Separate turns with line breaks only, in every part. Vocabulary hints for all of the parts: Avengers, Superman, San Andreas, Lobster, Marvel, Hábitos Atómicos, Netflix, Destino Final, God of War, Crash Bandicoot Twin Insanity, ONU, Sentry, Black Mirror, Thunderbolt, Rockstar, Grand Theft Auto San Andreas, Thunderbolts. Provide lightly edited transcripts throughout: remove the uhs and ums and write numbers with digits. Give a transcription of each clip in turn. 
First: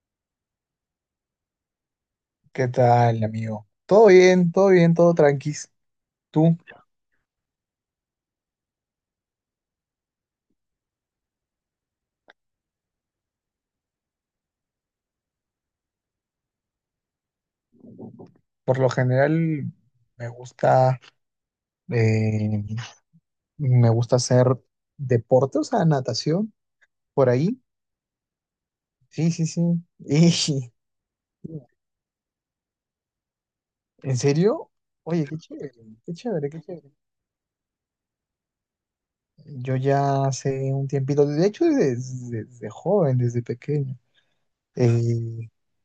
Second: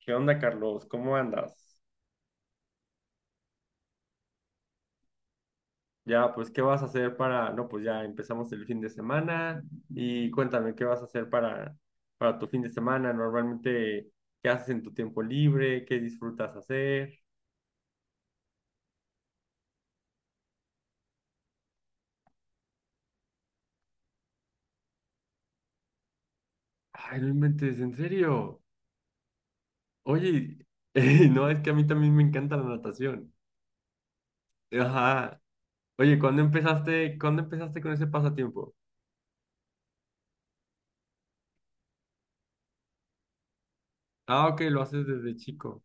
¿Qué onda, Carlos? ¿Cómo andas?
¿Qué tal, amigo? Todo bien, todo bien, todo tranquis.
Ya, pues,
Tú,
¿qué vas a hacer para...? No, pues ya empezamos el fin de semana y cuéntame, ¿qué vas a hacer para tu fin de semana? Normalmente, ¿qué haces en tu tiempo libre? ¿Qué disfrutas hacer?
por lo general, me gusta, eh, me gusta hacer deporte, o sea, natación,
Ay, no
por ahí.
inventes, en serio.
Sí, sí, sí.
Oye, no, es
Y,
que a mí también me encanta la natación.
¿en serio? Oye, qué
Ajá.
chévere, qué
Oye, ¿cuándo
chévere, qué chévere.
empezaste, ¿cuándo empezaste con ese pasatiempo?
Yo ya hace un tiempito, de hecho, desde joven, desde pequeño.
Ah, ok, lo haces desde
eh,
chico.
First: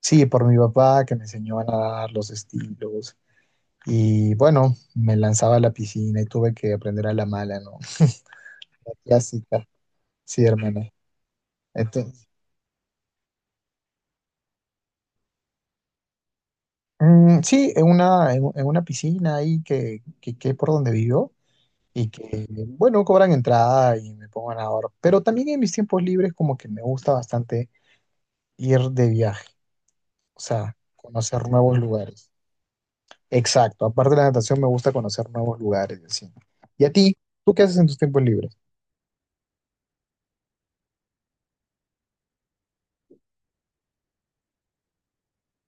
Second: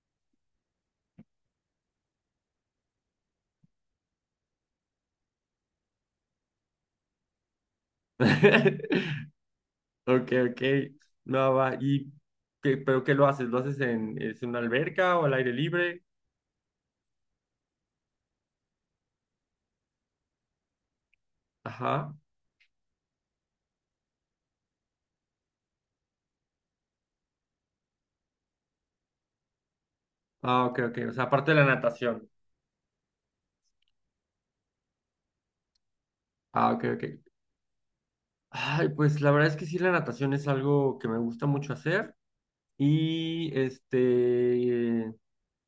sí, por mi papá que me enseñó a nadar los estilos. Y bueno, me lanzaba a la piscina y tuve que aprender a la mala, ¿no? La clásica,
Ok,
sí,
ok.
hermana.
No, va. ¿Y
Entonces,
qué lo haces? ¿Lo haces en, es en una alberca o al aire libre?
mm, sí, en una, en una piscina ahí que por donde vivo y
Ajá.
que, bueno, cobran entrada y me pongo a nadar. Pero también en mis tiempos libres como que me gusta bastante ir de viaje, o
Ah,
sea,
ok, ok. O sea,
conocer
aparte de la
nuevos
natación.
lugares. Exacto, aparte de la natación me gusta conocer nuevos lugares, y así.
Ah, ok,
¿Y a
ok.
ti? ¿Tú qué haces en tus tiempos libres?
Ay, pues la verdad es que sí, la natación es algo que me gusta mucho hacer. Y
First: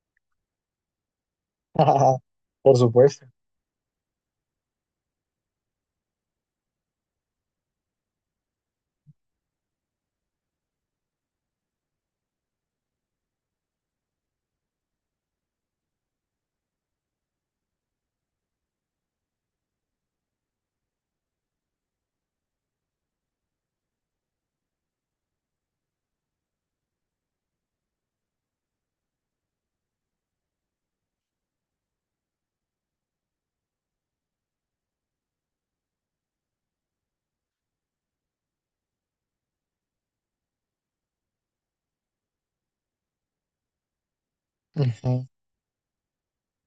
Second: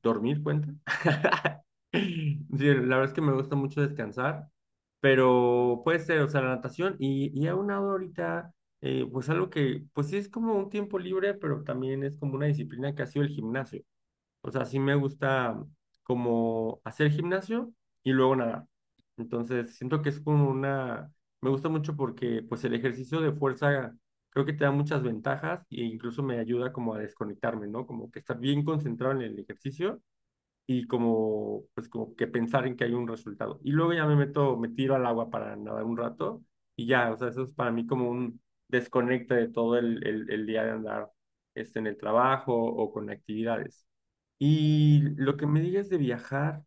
dormir cuenta. Sí, la
Por
verdad es que
supuesto.
me gusta mucho descansar, pero puede ser, o sea, la natación y a una hora ahorita, pues algo que, pues sí es como un tiempo libre, pero también es como una disciplina que ha sido el gimnasio. O sea, sí me gusta como hacer gimnasio y luego nadar. Entonces, siento que es como una, me gusta mucho porque pues el ejercicio de fuerza creo que te da muchas ventajas e incluso me ayuda como a desconectarme, ¿no? Como que estar bien concentrado en el ejercicio y como, pues como que pensar en que hay un resultado. Y luego ya me meto, me tiro al agua para nadar un rato y ya, o sea, eso es para mí como un desconecte de todo el día de andar en el trabajo o con actividades. Y lo que me digas de viajar,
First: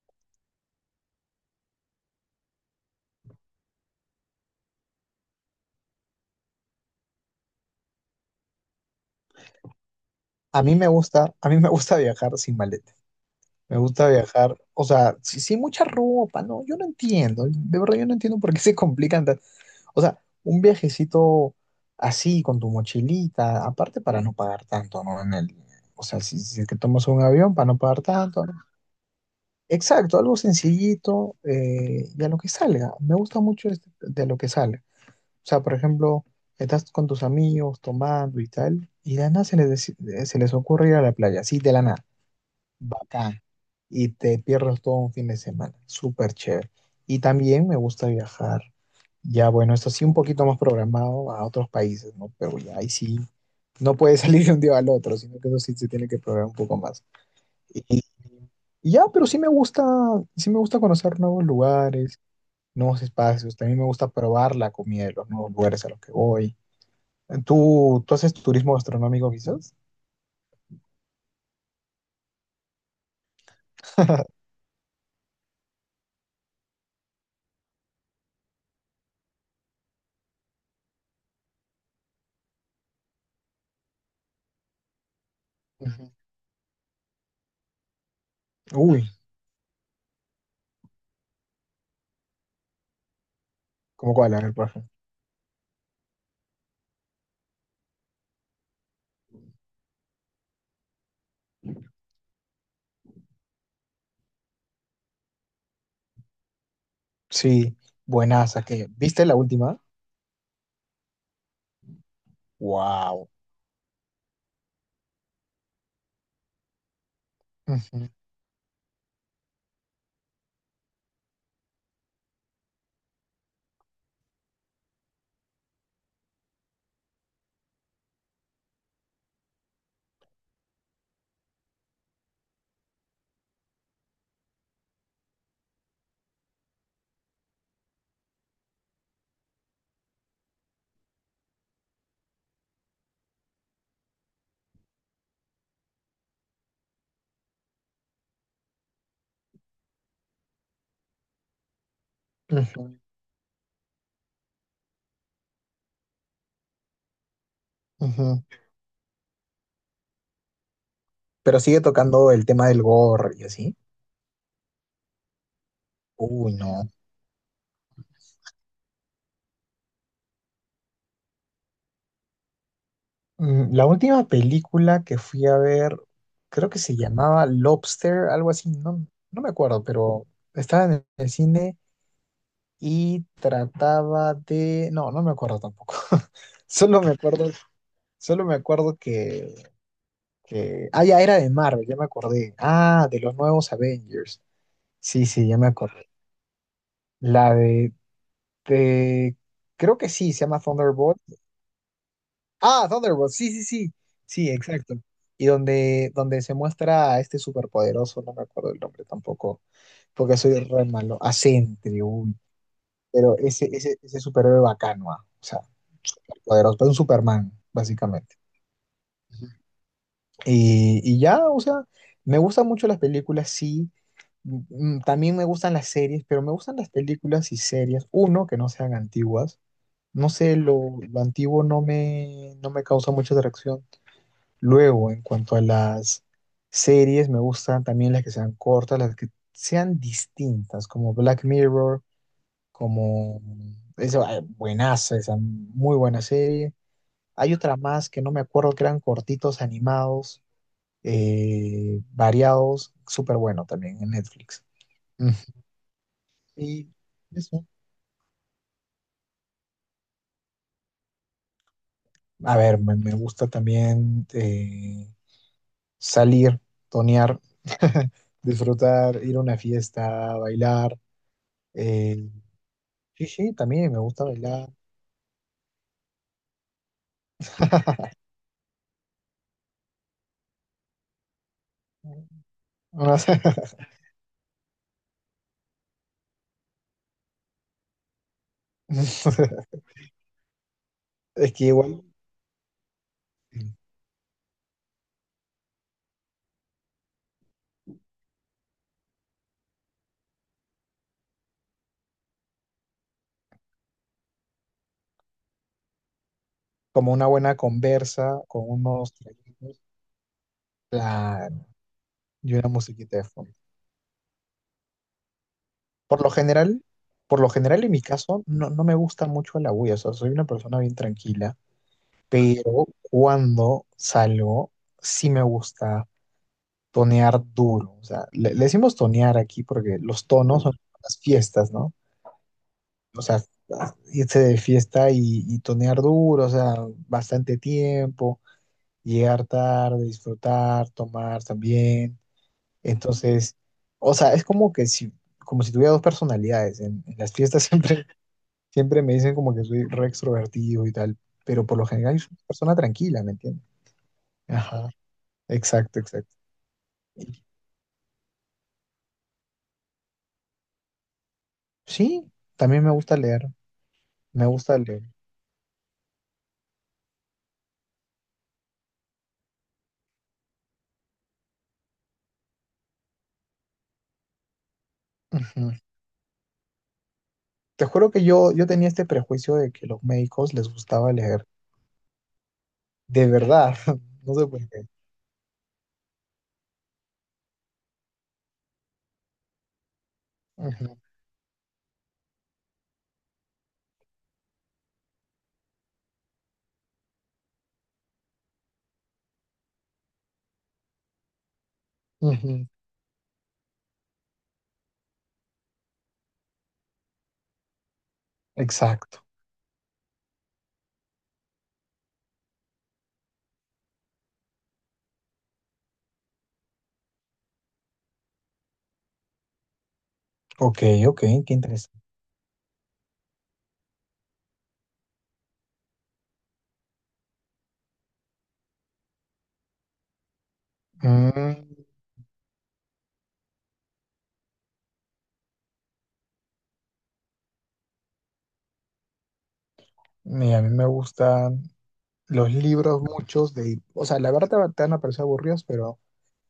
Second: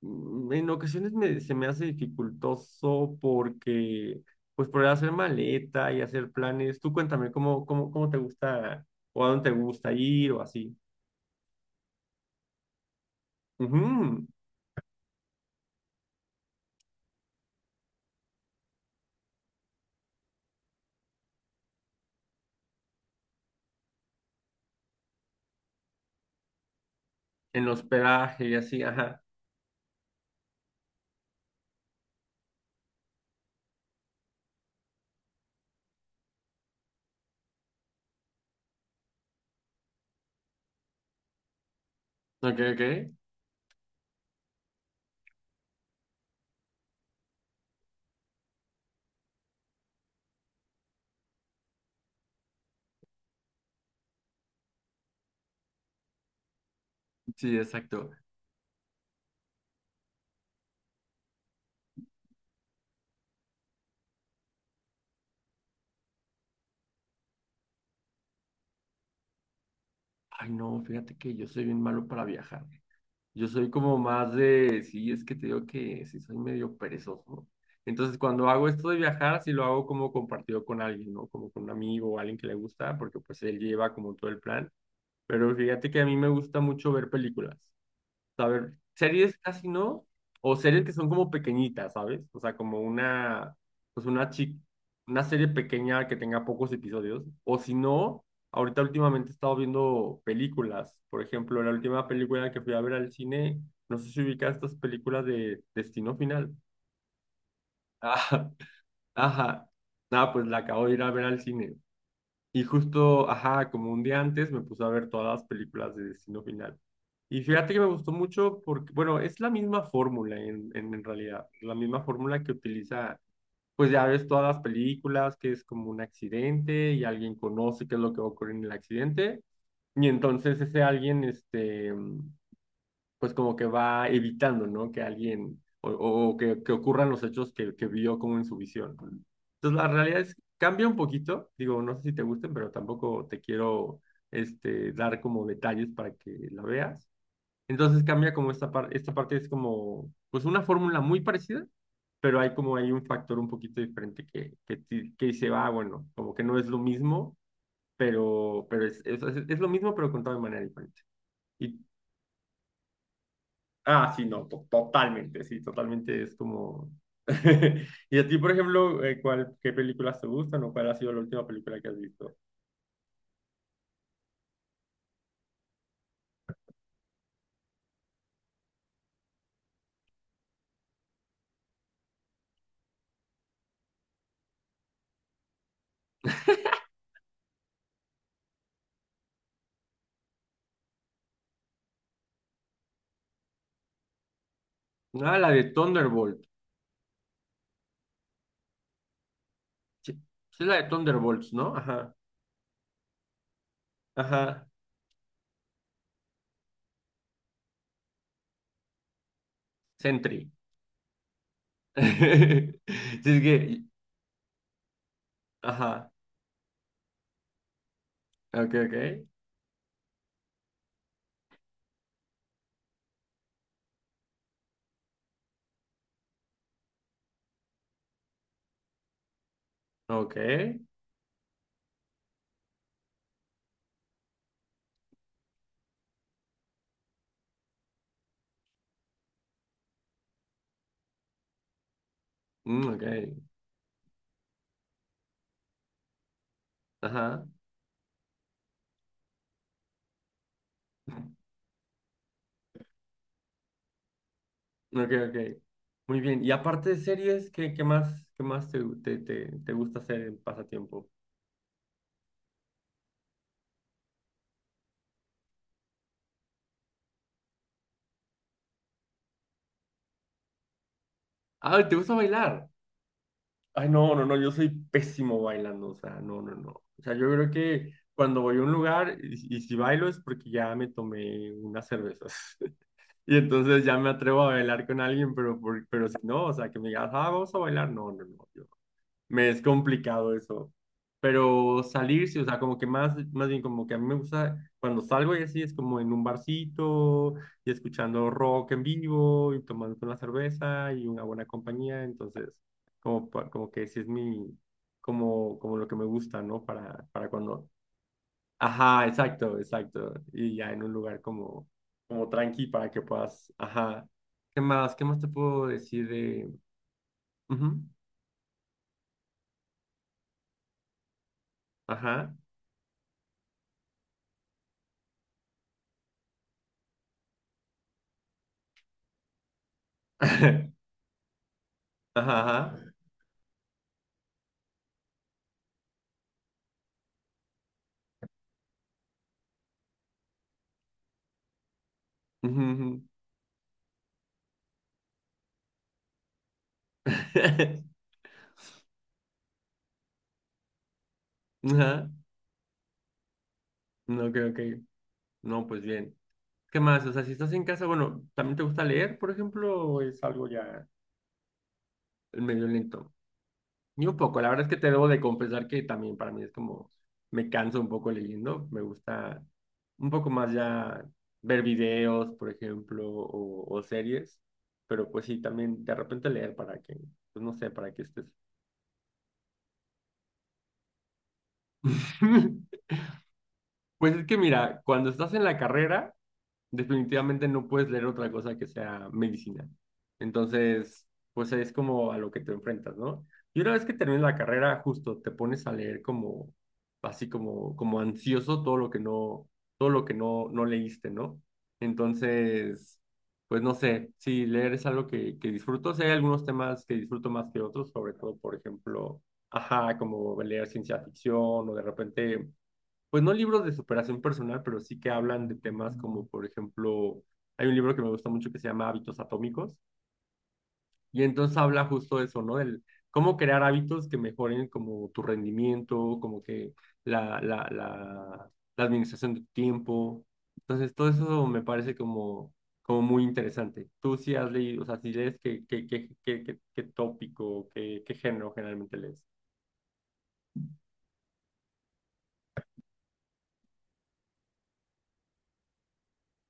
en ocasiones me, se me hace dificultoso porque, pues por hacer maleta y hacer planes, tú cuéntame cómo te gusta o a dónde te gusta ir o
A mí
así.
me gusta, a mí me gusta viajar sin maleta. Me
Ujú.
gusta viajar, o sea, sí, sí, mucha ropa, no, yo no entiendo, de verdad yo no entiendo por qué se complican tan- O sea, un viajecito así con tu mochilita, aparte para no pagar tanto, ¿no? En el, o sea, si, si es que tomas un avión para
En
no pagar
hospedaje
tanto, ¿no?
y así, ajá.
Exacto, algo sencillito y a lo que salga. Me gusta mucho este- de lo que sale. O sea, por ejemplo, estás con tus amigos tomando y tal, y de la nada se les, deci- se les ocurre ir a la playa, así de la nada
Ok, ok.
bacán y te pierdas todo un fin de semana. Súper chévere. Y también me gusta viajar, ya bueno, esto sí un poquito más programado a otros países, ¿no? Pero ya ahí sí, no puede salir de un día al otro, sino que eso sí se tiene que programar un poco más.
Sí,
Y,
exacto.
y ya, pero sí me gusta conocer nuevos lugares, nuevos espacios. También me gusta probar la comida de los nuevos lugares a los que voy. ¿Tú, tú haces turismo gastronómico quizás?
Ay, no, fíjate que yo soy bien malo para viajar. Yo soy como más de, sí, es que te digo que sí soy medio perezoso. Entonces, cuando hago esto de viajar, sí lo hago como compartido con alguien, ¿no? Como con un amigo o alguien que le gusta, porque pues él lleva como todo el plan. Pero fíjate que a
Ujú.
mí me gusta mucho ver películas. A
Uy,
series casi no, o series que son como pequeñitas, ¿sabes? O sea, como una, pues
¿cómo
una
cuál? A ver,
chi-
por ejemplo.
una serie pequeña que tenga pocos episodios. O si no, ahorita últimamente he estado viendo películas. Por ejemplo, la última película que fui a ver al cine, no sé si ubicas estas películas de Destino Final.
Sí,
Ajá,
buenaza, ¿que viste la
ajá.
última?
Ah, pues la acabo de ir a ver al cine. Y justo,
Wow.
ajá, como un día antes me puse a ver todas las películas de Destino Final. Y fíjate que me
Ujú,
gustó mucho porque, bueno, es la misma fórmula en realidad, la misma fórmula que utiliza, pues ya ves todas las películas, que es como un accidente y alguien conoce qué es lo que ocurre en el accidente. Y entonces ese alguien, pues como que va evitando, ¿no? Que alguien o que ocurran los hechos que vio como en su visión. Entonces la realidad es, cambia un poquito, digo, no sé si te gusten, pero tampoco te quiero dar como detalles para que la veas. Entonces cambia como esta parte es como, pues una fórmula muy parecida, pero hay
ujú,
un factor un poquito diferente que dice, ah, bueno, como que no es lo mismo,
ujú.
pero es es lo mismo, pero contado de manera diferente.
Pero
¿Y
sigue tocando el tema del gore y así.
Ah, sí, no, totalmente, sí, totalmente es
Uy, no.
como... ¿Y a ti, por ejemplo, qué películas te gustan o cuál ha sido la última película que has visto?
Mm, la última película que fui a ver, creo que se llamaba Lobster, algo así, no, no me acuerdo, pero estaba en el cine y trataba de... No, no me acuerdo tampoco. Solo me acuerdo, solo me acuerdo que... Ah, ya era de Marvel, ya me acordé. Ah, de los nuevos Avengers. Sí,
Ah,
sí,
la
ya
de
me acordé.
Thunderbolt.
La de- Creo que
Sí,
sí, se llama
sí es la de
Thunderbolt.
Thunderbolts, ¿no? Ajá,
Ah, Thunderbolt, sí, sí, sí. Sí,
ajá.
exacto. Y donde se muestra a este superpoderoso, no me acuerdo el nombre tampoco, porque
Sentry.
soy re malo. A Sentry, uy.
Sí,
Pero
es que,
ese superhéroe bacano, ah, o sea,
ajá.
poderoso, pero un Superman, básicamente.
Ok, ok.
Y ya, o sea, me gustan mucho las películas, sí. Mm, mm, también me gustan las series, pero me gustan las películas y series, uno, que no sean antiguas. No
Ok.
sé, lo antiguo no me, no me causa mucha atracción. Luego, en cuanto a las series, me gustan también las que sean cortas, las que sean distintas, como Black Mirror,
Mm, ok.
como... Eso, ah, buenaza, esa muy buena serie.
Ajá.
Hay otra más que no me acuerdo, que eran cortitos, animados, variados, súper bueno también en Netflix.
Ok,
Mm.
ok. Muy bien. Y
Y
aparte de series,
eso.
¿qué más te gusta hacer en pasatiempo?
A ver, me gusta también. Salir, tonear, disfrutar, ir a una fiesta, bailar.
Ah, ¿te gusta
eh,
bailar?
sí, sí,
Ay,
también me
no, no,
gusta
no, yo soy
bailar.
pésimo bailando, o sea, no, no, no. O sea, yo creo que cuando voy a un lugar y si bailo es porque ya me tomé unas cervezas.
No no
Y
sé.
entonces ya me atrevo a bailar con alguien, pero si no, o sea, que me digas, ah, vamos a bailar, no, no, no. Me es complicado eso.
Es que
Pero
igual,
salir, sí, o sea, como que más, más bien como que a mí me gusta, cuando salgo y así es como en un barcito y escuchando rock en vivo y tomando una cerveza y una buena compañía. Entonces, como que sí es mi, como, como lo que me gusta, ¿no?
como una
Para
buena
cuando...
conversa, con
Ajá,
unos
exacto,
traguitos,
exacto. Y ya en un lugar
claro,
como, como
y una
tranqui para que
musiquita de fondo.
puedas, ajá. ¿Qué más? ¿Qué más te puedo decir
Por lo
de...
general, por lo
Ujú.
general en mi caso, no, no me gusta mucho la bulla, o sea, soy una persona bien tranquila,
Ajá.
pero cuando salgo, sí me gusta tonear duro. O sea, le decimos tonear aquí porque los tonos son las fiestas, ¿no?
Ajá, ajá.
O sea, irse de fiesta y tonear duro, o sea, bastante tiempo, llegar tarde, disfrutar, tomar también.
Ujú, ujú.
Entonces, o sea, es como que si, como si tuviera dos personalidades. En las fiestas siempre, siempre me dicen como que soy re extrovertido y tal, pero por lo
Ajá.
general soy una persona tranquila, ¿me entiendes?
No, creo que.
Ajá,
No, pues
exacto,
bien.
exacto.
¿Qué más? O sea, si estás en casa, bueno, ¿también te gusta leer, por ejemplo, o es algo ya
Sí,
medio
también me
lento?
gusta leer,
Ni un poco.
me
La verdad es
gusta
que te
leer.
debo de confesar que también para mí es como, me canso un poco leyendo. Me gusta un poco más ya ver videos, por ejemplo, o series. Pero pues sí,
Ujú.
también de repente leer para que, pues no sé,
Te
para que
juro que
estés.
yo tenía este prejuicio de que los médicos les gustaba leer. De verdad,
Pues es
no
que
sé por
mira,
qué.
cuando estás en la carrera, definitivamente no puedes leer otra cosa que sea medicina.
Ujú,
Entonces, pues es como a lo que te enfrentas, ¿no? Y una vez que terminas la carrera, justo te pones a leer como, así como, como ansioso todo lo que no, todo lo que no, no leíste, ¿no?
ujú.
Entonces, pues no sé, sí, leer es algo que disfruto. Sí, hay algunos temas que disfruto más que otros, sobre todo, por ejemplo,
Exacto.
ajá, como leer ciencia ficción o de repente pues no libros de superación personal, pero sí que hablan de temas como, por ejemplo, hay un libro que me gusta mucho que se llama Hábitos Atómicos,
Ok, ok,
y
qué
entonces habla
interesante.
justo de eso, ¿no? Del cómo crear hábitos que mejoren como tu rendimiento, como que la, la, la, la administración de tu tiempo. Entonces, todo eso me
Mm,
parece como, como muy interesante. Tú sí has leído, o sea, si lees, ¿qué, qué, qué, qué, qué, qué tópico, qué, qué género generalmente lees?
mira, a mí me gustan los libros muchos de... O sea, la verdad te van a parecer aburridos, pero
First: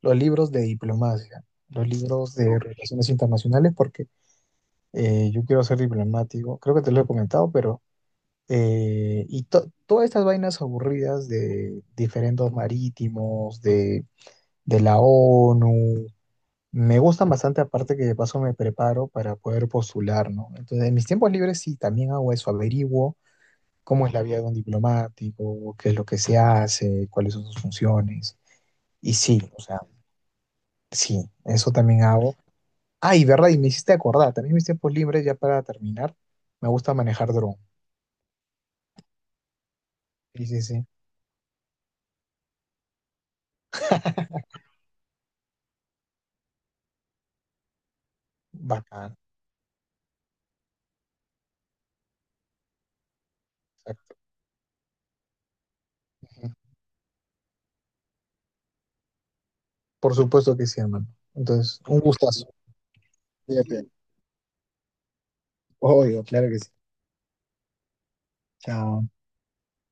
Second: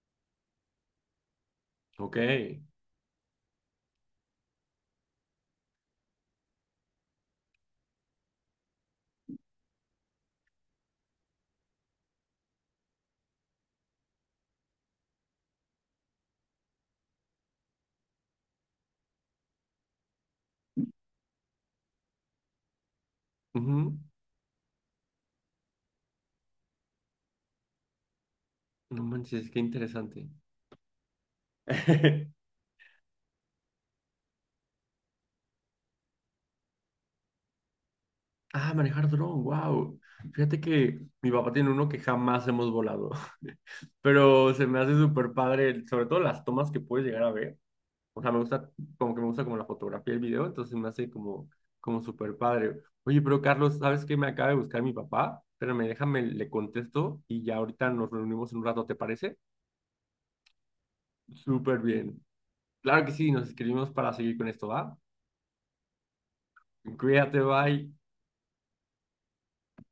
los libros de diplomacia, los
Ok.
libros de relaciones internacionales, porque yo quiero ser diplomático. Creo que te lo he comentado, pero eh, y to- todas estas vainas aburridas de diferendos marítimos, de la ONU, me gustan bastante, aparte que de paso me preparo para poder postular, ¿no? Entonces, en mis tiempos libres sí, también hago eso, averiguo
Ujú.
cómo es la vida de un diplomático, qué es lo que se hace, cuáles son sus funciones.
No
Y sí,
manches, qué
o sea,
interesante.
sí, eso también hago. Ah, y verdad, y me hiciste acordar, también en mis tiempos libres, ya para terminar, me gusta manejar dron.
Ah, manejar dron, wow.
Sí,
Fíjate
sí, sí,
que mi papá tiene uno que jamás hemos volado, pero se me hace súper padre, sobre todo las tomas que puedes llegar a ver. O sea, me gusta,
bacán.
como que me gusta como la fotografía y el video, entonces me hace como, como súper padre. Oye, pero Carlos, ¿sabes qué?
Exacto.
Me acaba de buscar mi papá. Espérame, déjame, le contesto y ya ahorita nos reunimos en un rato, ¿te parece?
Por supuesto que sí, hermano.
Súper
Entonces, un
bien.
gustazo.
Claro que sí, nos
Cuídate.
escribimos para seguir con esto, ¿va?
Obvio, claro que sí.
Cuídate, bye.
Chao.